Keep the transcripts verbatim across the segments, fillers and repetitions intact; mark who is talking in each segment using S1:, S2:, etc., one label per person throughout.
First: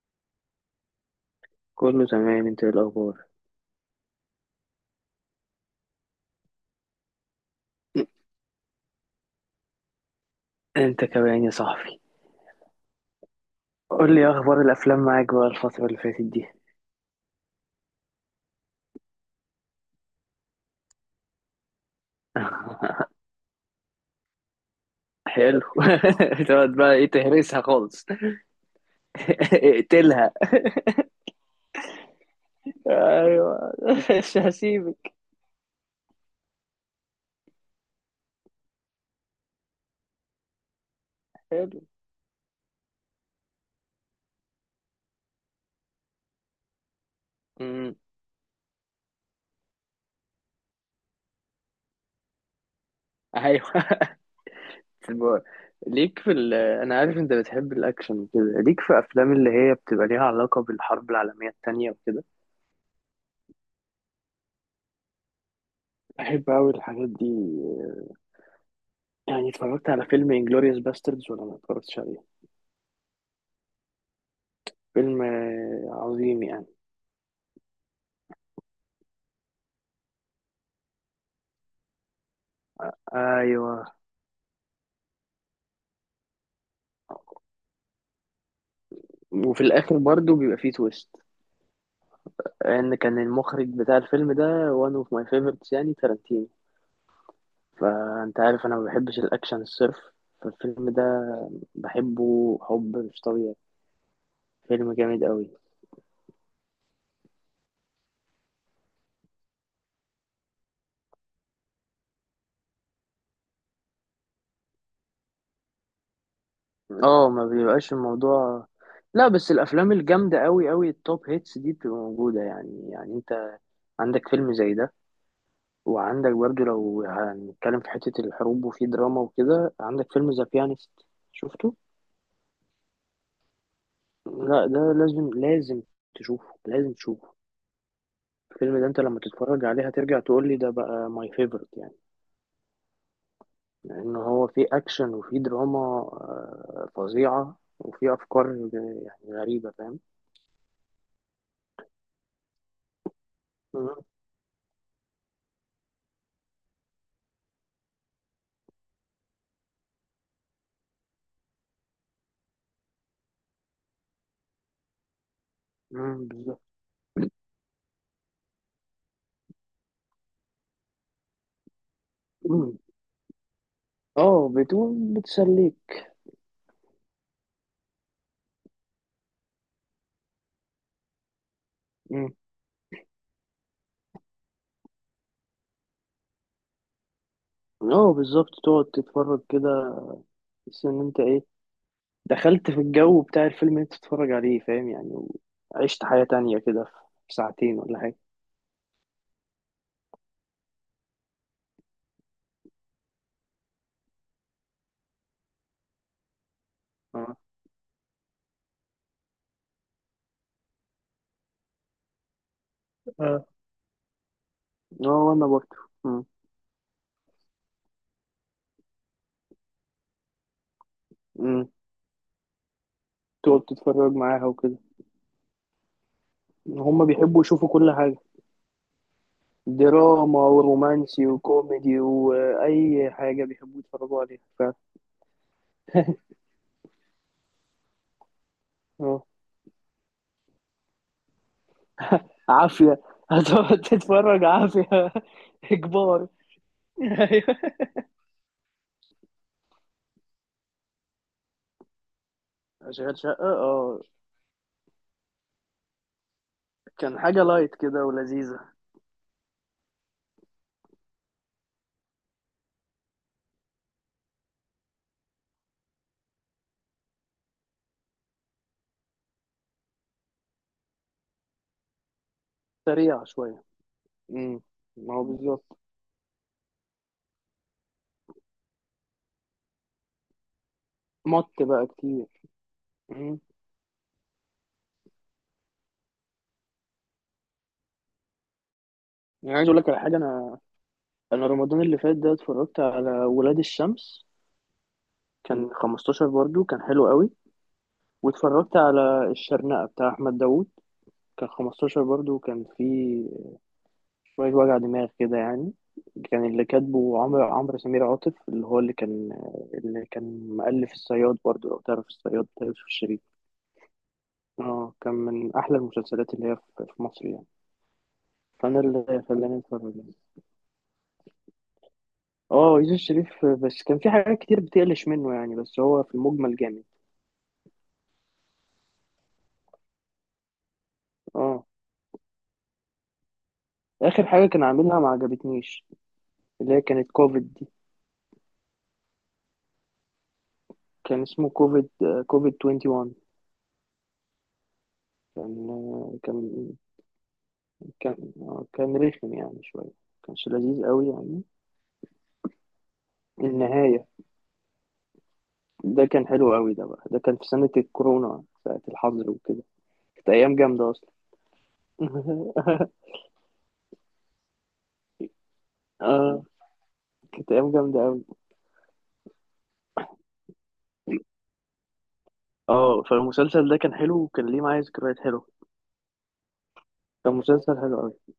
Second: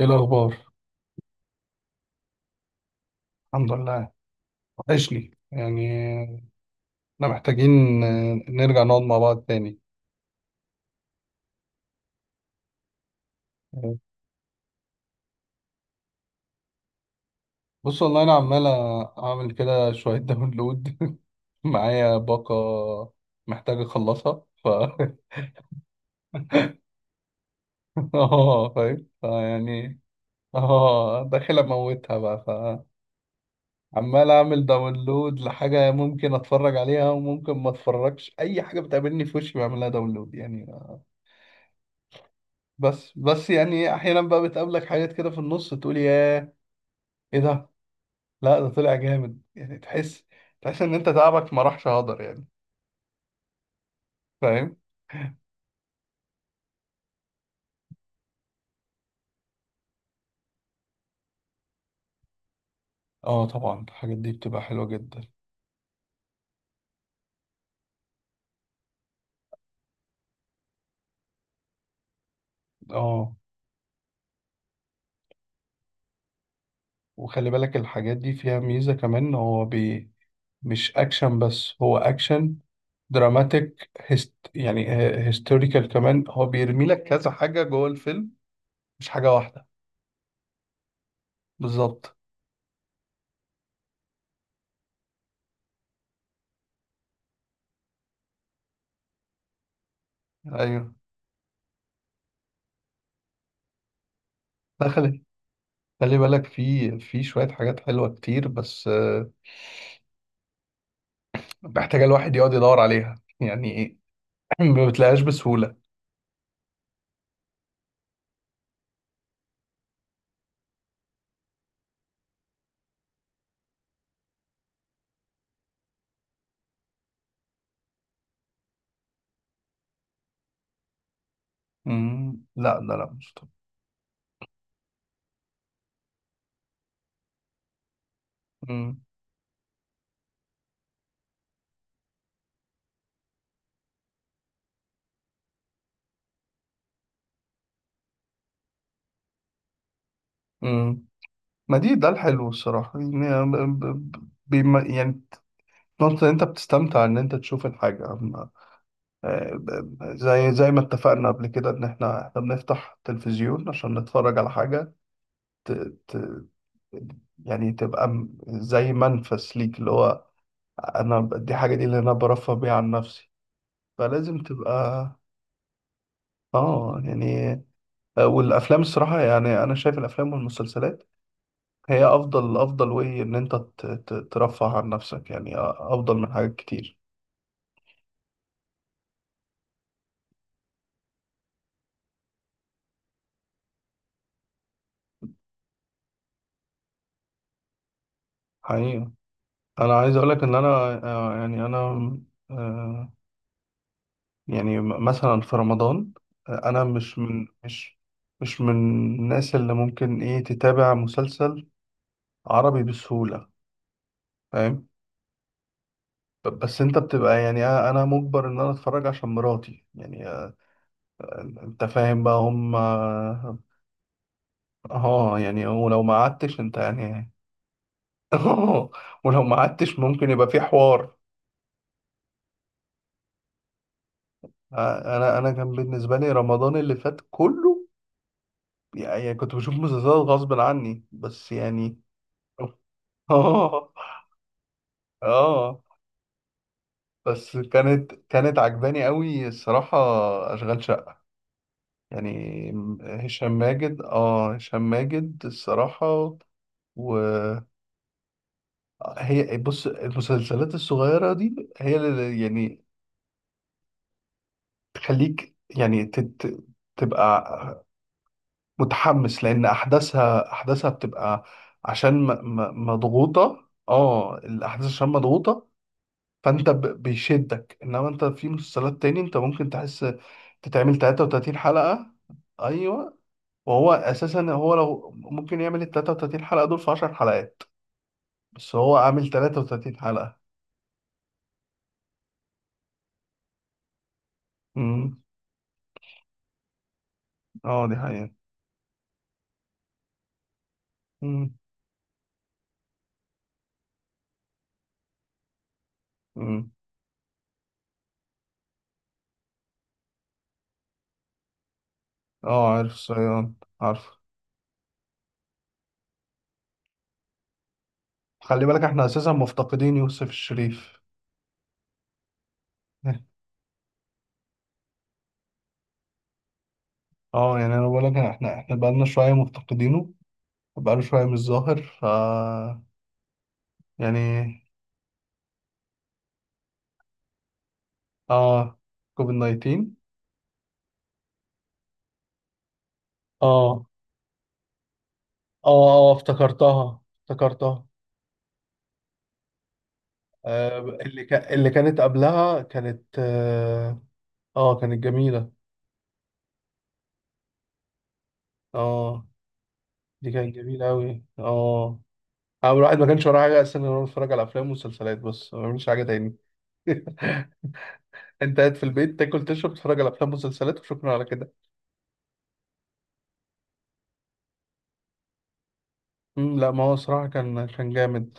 S1: ايه الاخبار؟
S2: كله تمام. انت ايه الاخبار؟
S1: الحمد لله. وحشني يعني. احنا محتاجين نرجع نقعد مع بعض تاني.
S2: انت كمان يا صاحبي. قول لي إيه اخبار الافلام معاك بقى الفتره اللي فاتت دي؟
S1: بص، والله انا عمال اعمل كده شويه داونلود. معايا باقه محتاج اخلصها ف.
S2: حلو. تقعد بقى ايه؟ تهرسها خالص.
S1: اه، فاهم فيعني.
S2: اقتلها.
S1: اه، داخل اموتها بقى.
S2: ايوه.
S1: فعمال
S2: مش
S1: اعمل
S2: هسيبك.
S1: داونلود لحاجه ممكن اتفرج عليها وممكن ما اتفرجش، اي حاجه بتقابلني في وشي بعملها داونلود يعني.
S2: حلو.
S1: بس بس يعني احيانا بقى بتقابلك حاجات كده في النص، تقول: ياه، ايه ده؟
S2: امم.
S1: لا، ده طلع جامد، يعني تحس تحس ان انت تعبك ما راحش هدر يعني.
S2: ايوه.
S1: فاهم.
S2: في الب- ليك في ال... انا عارف انت بتحب الاكشن وكده، ليك في افلام اللي هي بتبقى ليها علاقه بالحرب العالميه التانية وكده.
S1: اه طبعا، الحاجات دي بتبقى حلوة جدا.
S2: بحب أوي الحاجات دي. يعني اتفرجت على فيلم انجلوريوس باستردز ولا ما اتفرجتش؟
S1: اه،
S2: فيلم آه، عظيم يعني.
S1: وخلي بالك الحاجات دي فيها ميزة كمان، هو بي. مش اكشن بس، هو اكشن
S2: ايوه.
S1: دراماتيك هست، يعني هيستوريكال كمان. هو بيرمي لك كذا حاجة جوه الفيلم، مش حاجة
S2: وفي
S1: واحدة.
S2: الاخر برضو بيبقى فيه تويست.
S1: بالظبط.
S2: ان كان المخرج بتاع الفيلم ده وان اوف ماي فيفورتس يعني تارانتينو. فانت عارف انا ما بحبش الاكشن الصرف. فالفيلم
S1: ايوه.
S2: ده بحبه حب مش طبيعي.
S1: لا،
S2: فيلم
S1: خلي
S2: جامد قوي.
S1: خلي بالك، في في شوية حاجات حلوة كتير بس آه، محتاجة الواحد يقعد يدور عليها، يعني إيه، ما بتلاقيهاش بسهولة.
S2: اه، ما بيبقاش الموضوع. لا، بس الافلام الجامده قوي قوي التوب هيتس دي بتبقى موجوده يعني يعني انت عندك فيلم زي ده. وعندك برضو لو هنتكلم في حته الحروب وفي دراما وكده، عندك فيلم ذا بيانست. شفته؟
S1: مم. لا لا لا، مش طبيعي.
S2: لا ده لازم لازم، تشوفه لازم تشوفه. الفيلم ده
S1: مم.
S2: انت لما تتفرج عليه هترجع تقول لي ده بقى ماي فيفورت يعني. لان هو فيه اكشن وفيه دراما آه، فظيعة وفيه افكار آه، يعني غريبة، فاهم.
S1: مم. ما دي ده الحلو الصراحة، يعني ب-
S2: مم.
S1: ب- ب- بيما- يعني، نقطة إن أنت بتستمتع إن أنت تشوف الحاجة، أما- آه، ب- ب- زي زي ما اتفقنا قبل كده، إن إحنا إحنا بنفتح تلفزيون عشان نتفرج على حاجة، ت... ت...
S2: مم، بالظبط.
S1: يعني تبقى م- زي منفس ليك، اللي هو أنا، ب- دي حاجة، دي اللي أنا برفه بيها
S2: مم.
S1: عن نفسي، فلازم
S2: اه، بتقول
S1: تبقى.
S2: بتسليك.
S1: آه يعني، آه، والأفلام الصراحة، يعني أنا شايف الأفلام والمسلسلات هي
S2: مم.
S1: افضل افضل، وايه ان انت ت- ت- ترفه عن نفسك، يعني افضل من حاجات كتير.
S2: اه، بالظبط، تقعد تتفرج كده. تحس ان انت ايه؟ دخلت في الجو بتاع الفيلم اللي انت تتفرج عليه، فاهم يعني. وعشت حياة تانية كده. في ساعتين ولا حاجة.
S1: حقيقة. انا عايز اقولك ان انا، آه، يعني انا، آه، يعني م- مثلا في رمضان، آه، انا مش
S2: اه.
S1: من مش مش من الناس اللي ممكن ايه تتابع مسلسل عربي
S2: اه.
S1: بسهولة. فاهم.
S2: آه، وانا برضه.
S1: ب- بس انت بتبقى يعني، انا أنا مجبر ان انا اتفرج عشان مراتي يعني، آه،
S2: مم.
S1: انت فاهم بقى هم. اه،
S2: تقعد تتفرج معاها وكده.
S1: آه، يعني ولو ما قعدتش انت
S2: هما
S1: يعني.
S2: بيحبوا يشوفوا كل حاجة.
S1: اه. ولو ما قعدتش ممكن
S2: دراما
S1: يبقى في حوار.
S2: ورومانسي وكوميدي وأي حاجة بيحبوا يتفرجوا عليها فعلا.
S1: آه، انا انا كان بالنسبه لي رمضان اللي فات كله،
S2: اه،
S1: يعني كنت بشوف مسلسلات غصب عني بس يعني.
S2: عافية. هتقعد
S1: اه،
S2: تتفرج عافية.
S1: اه.
S2: إجبار.
S1: بس
S2: أيوة.
S1: كانت كانت عجباني قوي الصراحه، اشغال شقه يعني.
S2: أشغال شقة،
S1: هشام ماجد،
S2: اه.
S1: اه، هشام ماجد الصراحه،
S2: كان حاجة
S1: وهي.
S2: لايت كده ولذيذة.
S1: بص، المسلسلات الصغيره دي هي اللي يعني تخليك، يعني تت... تبقى متحمس، لان احداثها احداثها بتبقى، عشان م- م-
S2: سريعة شوية.
S1: مضغوطه، اه
S2: امم.
S1: الاحداث عشان
S2: ما هو
S1: مضغوطه.
S2: بالظبط.
S1: فانت ب- بيشدك، انما انت في مسلسلات تاني انت ممكن تحس تتعمل
S2: مط بقى
S1: تلاتة وتلاتين حلقة حلقه.
S2: كتير.
S1: ايوه.
S2: امم.
S1: وهو اساسا، هو لو ممكن يعمل ال الثلاث وثلاثين حلقة حلقه دول في 10 حلقات، بس هو عامل
S2: يعني عايز أقول لك على حاجة.
S1: ثلاث وثلاثين حلقة حلقه.
S2: أنا أنا رمضان اللي فات ده اتفرجت على ولاد الشمس.
S1: امم.
S2: كان خمستاشر برضو، كان حلو قوي.
S1: اه، دي حقيقه.
S2: واتفرجت على الشرنقة بتاع أحمد داوود. كان
S1: امم.
S2: خمسة عشر برضو، كان فيه شوية وجع دماغ كده يعني. كان اللي
S1: امم.
S2: كاتبه عمرو عمرو سمير عاطف، اللي هو اللي كان اللي كان مؤلف الصياد برضو، لو تعرف الصياد بتاع
S1: اه،
S2: يوسف
S1: عارف
S2: الشريف.
S1: الصياد، عارف.
S2: اه، كان من أحلى المسلسلات اللي هي في في مصر يعني.
S1: خلي
S2: فأنا
S1: بالك احنا
S2: اللي
S1: اساسا
S2: خلاني
S1: مفتقدين
S2: أتفرج يعني.
S1: يوسف الشريف.
S2: اه، يوسف الشريف بس كان في حاجات كتير بتقلش منه يعني، بس هو في المجمل جامد.
S1: اه، يعني انا بقول لك احنا، احنا بقالنا شويه مفتقدينه، بقاله شويه مش
S2: اه،
S1: ظاهر ف
S2: آخر حاجة
S1: يعني.
S2: كان عاملها ما عجبتنيش. اللي هي كانت كوفيد دي.
S1: اه، كوفيد تسعتاشر.
S2: كان اسمه كوفيد. كوفيد واحد وعشرين.
S1: اه، اه، اه،
S2: كان كان
S1: افتكرتها، افتكرتها.
S2: كان آه، كان رخم يعني شوية. كانش
S1: آه،
S2: لذيذ قوي
S1: اللي
S2: يعني.
S1: كا اللي كانت قبلها كانت، اه
S2: النهاية.
S1: آه، كانت جميلة.
S2: ده كان حلو قوي، ده بقى ده كان في سنة الكورونا ساعة
S1: اه،
S2: الحظر وكده. كانت
S1: دي كانت
S2: أيام
S1: جميلة
S2: جامدة أصلا.
S1: أوي، اه. أنا الواحد ما كانش وراه حاجة أصلا، غير إنه يتفرج على أفلام ومسلسلات بس، ما بيعملش حاجة تاني.
S2: اه، كانت أيام جامدة قوي.
S1: أنت قاعد في البيت، تاكل، تشرب، تتفرج على أفلام ومسلسلات، وشكرا على كده.
S2: اه، فالمسلسل ده كان حلو وكان ليه معايا ذكريات حلوة.
S1: مم، لا، ما هو صراحة
S2: كان
S1: كان
S2: مسلسل
S1: كان
S2: حلو قوي.
S1: جامد.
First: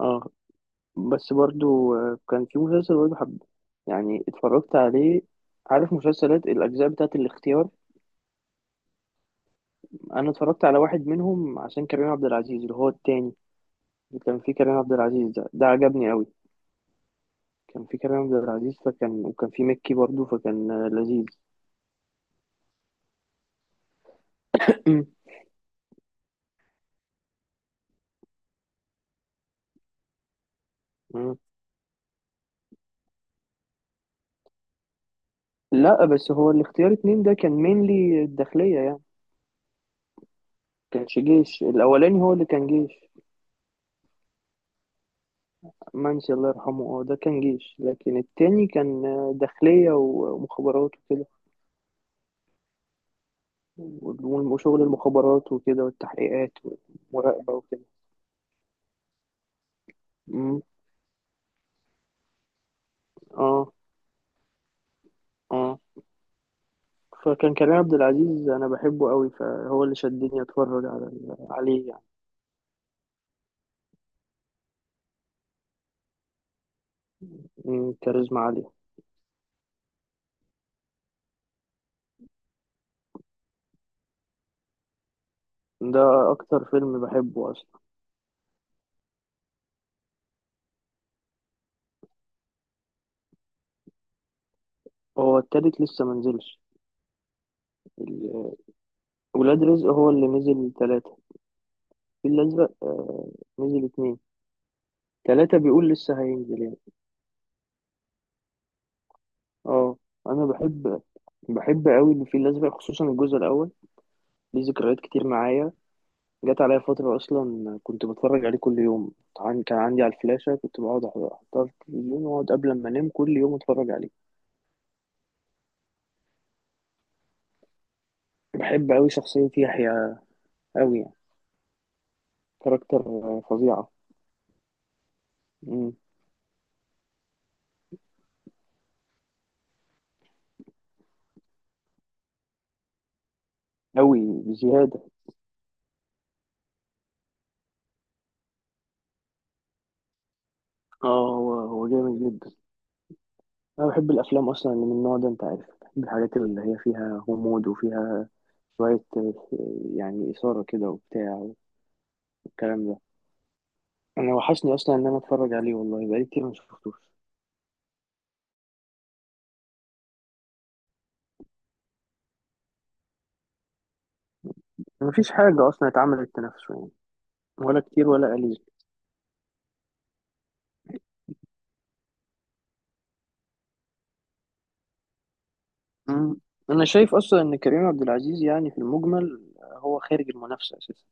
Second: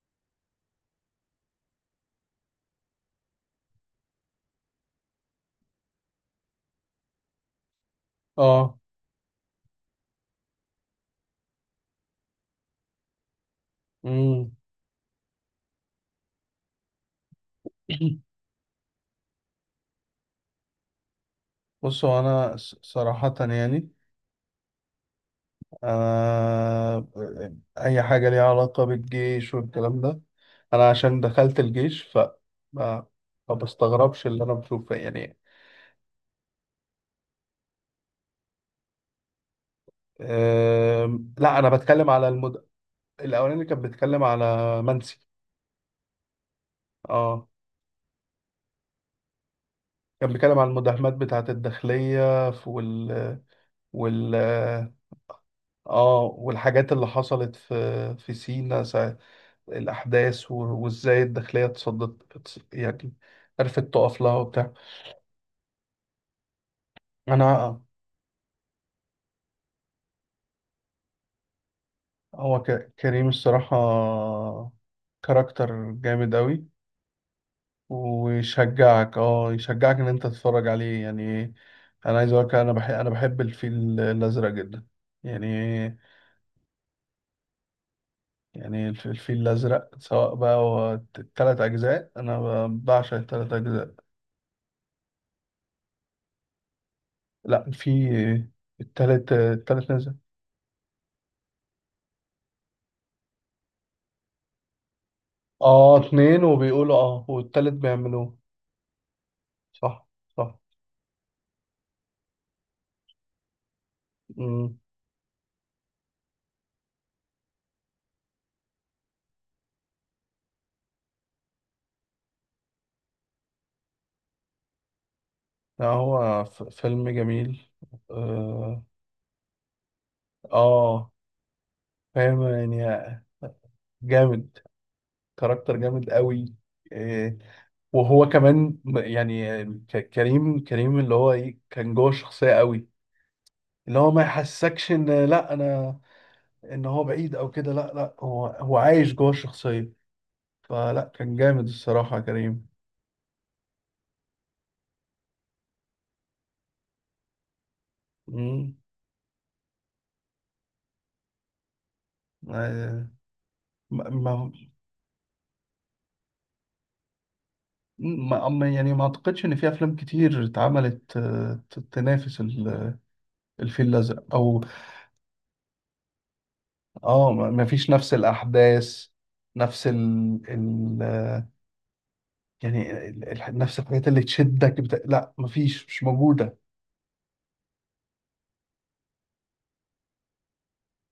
S2: اه. بس برضو آه، كان في مسلسل برضو حب. يعني اتفرجت عليه. عارف مسلسلات الأجزاء بتاعت الاختيار؟
S1: اه.
S2: أنا اتفرجت على واحد منهم عشان كريم عبد العزيز، اللي هو التاني. كان
S1: مم.
S2: في كريم عبد العزيز ده ده عجبني قوي. كان في كريم عبد العزيز فكان، وكان في مكي برضه فكان آه، لذيذ.
S1: بصوا، انا ص- صراحة يعني، انا اي حاجة ليها علاقة بالجيش والكلام ده، انا عشان
S2: مم.
S1: دخلت الجيش ف ما ما بستغربش اللي انا بشوفه يعني.
S2: لا، بس هو الاختيار اتنين ده كان مينلي الداخلية يعني. كانش
S1: أم، لا،
S2: جيش،
S1: انا بتكلم
S2: الأولاني
S1: على
S2: هو اللي
S1: المد...
S2: كان جيش
S1: الاولاني كان بيتكلم على منسي.
S2: منسي، الله يرحمه، اه، ده كان
S1: اه،
S2: جيش، لكن التاني كان آه، داخلية
S1: كان
S2: و-
S1: بيتكلم على
S2: ومخابرات
S1: المداهمات
S2: وكده.
S1: بتاعة الداخلية، ف- وال وال
S2: وال- وشغل المخابرات وكده
S1: اه
S2: والتحقيقات
S1: والحاجات اللي
S2: والمراقبة
S1: حصلت
S2: وكده.
S1: في في سينا، الأحداث، و-
S2: مم.
S1: وإزاي الداخلية اتصدت، اتص- يعني
S2: اه،
S1: عرفت تقف لها وبتاع.
S2: اه. فكان كريم
S1: أنا
S2: عبد العزيز، أنا بحبه قوي، فهو اللي شدني أتفرج على عليه يعني.
S1: هو ك- كريم الصراحة كاركتر جامد أوي،
S2: مم، كاريزما عالية.
S1: ويشجعك، اه يشجعك إن أنت تتفرج عليه يعني. أنا عايز أقولك، أنا بحب أنا بحب الفيل الأزرق جدا يعني.
S2: ده أكتر فيلم بحبه أصلا.
S1: يعني الف- الفيل الأزرق، سواء بقى هو الت- التلات أجزاء، أنا ب- بعشق التلات أجزاء.
S2: هو التالت لسه منزلش.
S1: لأ، في
S2: ال-
S1: التالت
S2: ولاد رزق
S1: التالت
S2: هو
S1: نزل.
S2: اللي نزل تلاتة. الفيل الأزرق نزل اتنين. تلاتة بيقول
S1: اه
S2: لسه
S1: اتنين،
S2: هينزل يعني.
S1: وبيقولوا اه والتالت بيعملوه.
S2: اه.
S1: صح.
S2: أنا
S1: صح.
S2: بحب بحب أوي الفيل الأزرق خصوصا الجزء الأول. ليه
S1: امم.
S2: ذكريات كتير معايا. جت عليا فترة أصلا كنت بتفرج عليه كل يوم. عن- كان عندي على الفلاشة كنت بقعد أح- أحطها في التلفزيون، وأقعد قبل ما أنام كل يوم أتفرج عليه.
S1: لا، هو ف- فيلم جميل. اه.
S2: بحب أوي شخصية يحيى أوي
S1: آه،
S2: يعني.
S1: فاهم
S2: كاركتر
S1: يعني،
S2: فظيعة.
S1: جامد، كاركتر
S2: مم.
S1: جامد قوي. آه، وهو كمان م- يعني ك- كريم كريم اللي هو ايه كان جوه الشخصية قوي، اللي هو
S2: أوي،
S1: ما يحسكش
S2: بزيادة.
S1: ان، لا انا، ان هو بعيد او كده، لا لا، هو هو عايش جوه الشخصية،
S2: اه،
S1: فلا كان
S2: هو
S1: جامد
S2: هو جامد
S1: الصراحة
S2: جدا.
S1: كريم.
S2: أنا بحب الأفلام أصلا اللي من النوع ده، أنت عارف، بحب الحاجات اللي هي فيها غموض وفيها
S1: امم.
S2: شوية آه، يعني إثارة كده وبتاع، والكلام ده. أنا
S1: ما
S2: وحشني أصلا إن أنا أتفرج عليه، والله بقالي كتير ما شفتوش.
S1: ما أما- يعني ما اعتقدش ان في افلام كتير اتعملت آه، ت- تنافس ال- الفيل الازرق او.
S2: مفيش حاجة أصلا اتعملت تنافسه يعني.
S1: اه، ما ما
S2: ولا
S1: فيش
S2: كتير
S1: نفس
S2: ولا قليل.
S1: الاحداث، نفس ال... ال... آه، يعني ال... ال- نفس الحاجات اللي تشدك بتا... لا، ما فيش، مش
S2: أمم.
S1: موجوده.
S2: أنا شايف أصلا إن كريم عبد العزيز يعني في المجمل آه، هو خارج المنافسة أساسا.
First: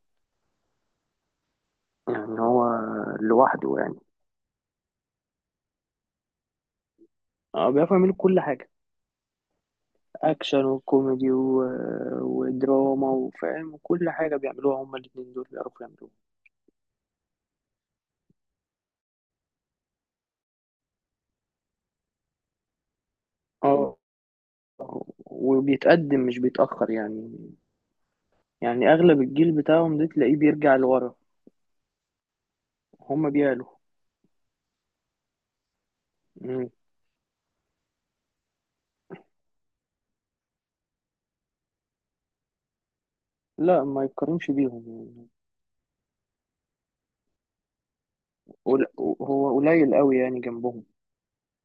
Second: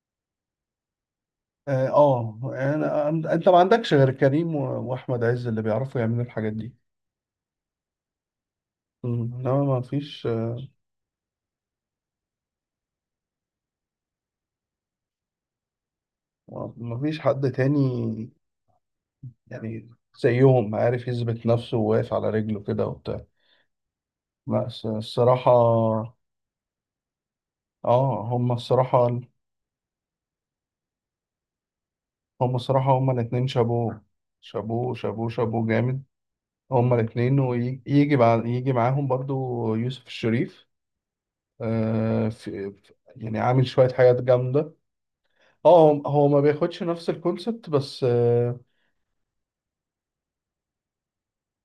S1: اه. آه،
S2: يعني هو
S1: أنا... أن- انت ما
S2: لوحده
S1: عندكش
S2: يعني.
S1: غير كريم و... واحمد عز، اللي بيعرفوا يعملوا الحاجات دي.
S2: اه، بيعرف يعمل كل حاجة.
S1: مم. انما ما فيش،
S2: اكشن وكوميدي و... ودراما وفاهم وكل حاجه بيعملوها، هما الاتنين دول بيعرفوا يعملوها.
S1: آه، ما فيش حد تاني يعني زيهم عارف يثبت نفسه وواقف على رجله كده وبتاع.
S2: اه،
S1: لا، الص- الصراحة،
S2: وبيتقدم مش بيتاخر يعني.
S1: اه، هم
S2: يعني
S1: الصراحة،
S2: اغلب الجيل بتاعهم ده تلاقيه بيرجع لورا.
S1: هم الصراحة هم
S2: هما
S1: الاتنين
S2: بيعلوا.
S1: شابوه، شابوه، شابوه، شابوه جامد.
S2: مم.
S1: هم الاتنين، ويجي بعد يجي معاهم برضو يوسف الشريف. آه، في في- يعني عامل
S2: لا،
S1: شوية
S2: ما
S1: حاجات
S2: يتقارنش
S1: جامدة.
S2: بيهم يعني.
S1: اه، هو هو ما بياخدش نفس الكونسبت بس اه
S2: قل- هو قليل قوي يعني جنبهم.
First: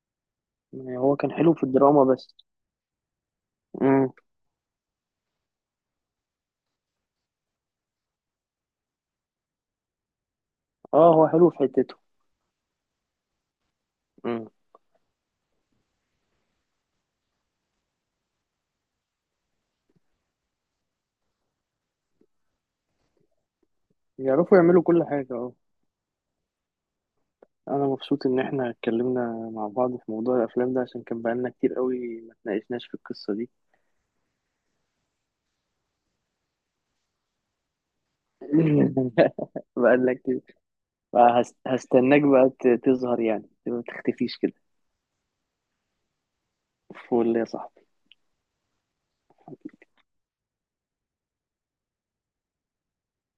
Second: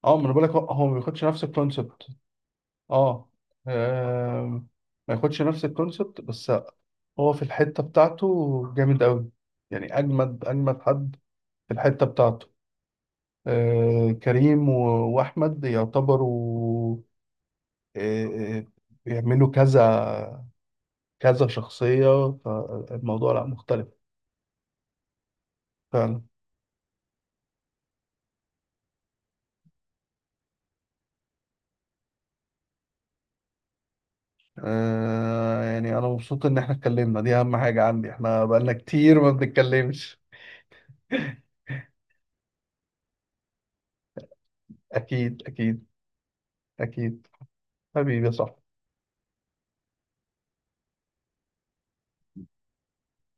S1: آه، ما انا بقولك، هو هو ما
S2: يعني هو
S1: بياخدش
S2: كان
S1: نفس
S2: حلو في الدراما
S1: الكونسبت.
S2: بس.
S1: اه.
S2: مم.
S1: آه، ما ياخدش نفس الكونسبت بس، هو في الحتة بتاعته جامد أوي، يعني أجمد أجمد
S2: اه،
S1: حد
S2: هو حلو في
S1: في
S2: حتته.
S1: الحتة بتاعته. آه،
S2: مم.
S1: كريم و- وأحمد يعتبروا، آه، آه، بيعملوا كذا، كذا شخصية، فالموضوع لا مختلف.
S2: يعرفوا يعملوا كل حاجه، اه.
S1: فعلا.
S2: انا مبسوط ان احنا اتكلمنا مع بعض في موضوع الافلام ده، عشان كان بقالنا كتير قوي ما اتناقشناش في القصة دي.
S1: آه، يعني أنا مبسوط إن إحنا اتكلمنا، دي أهم حاجة عندي، إحنا بقالنا كتير ما
S2: بقالنا
S1: بنتكلمش.
S2: كتير. فهست- هستناك بقى ت- تظهر يعني ما تختفيش كده.
S1: أكيد، أكيد، أكيد.
S2: فول يا صاحبي.
S1: حبيبي يا صاحبي.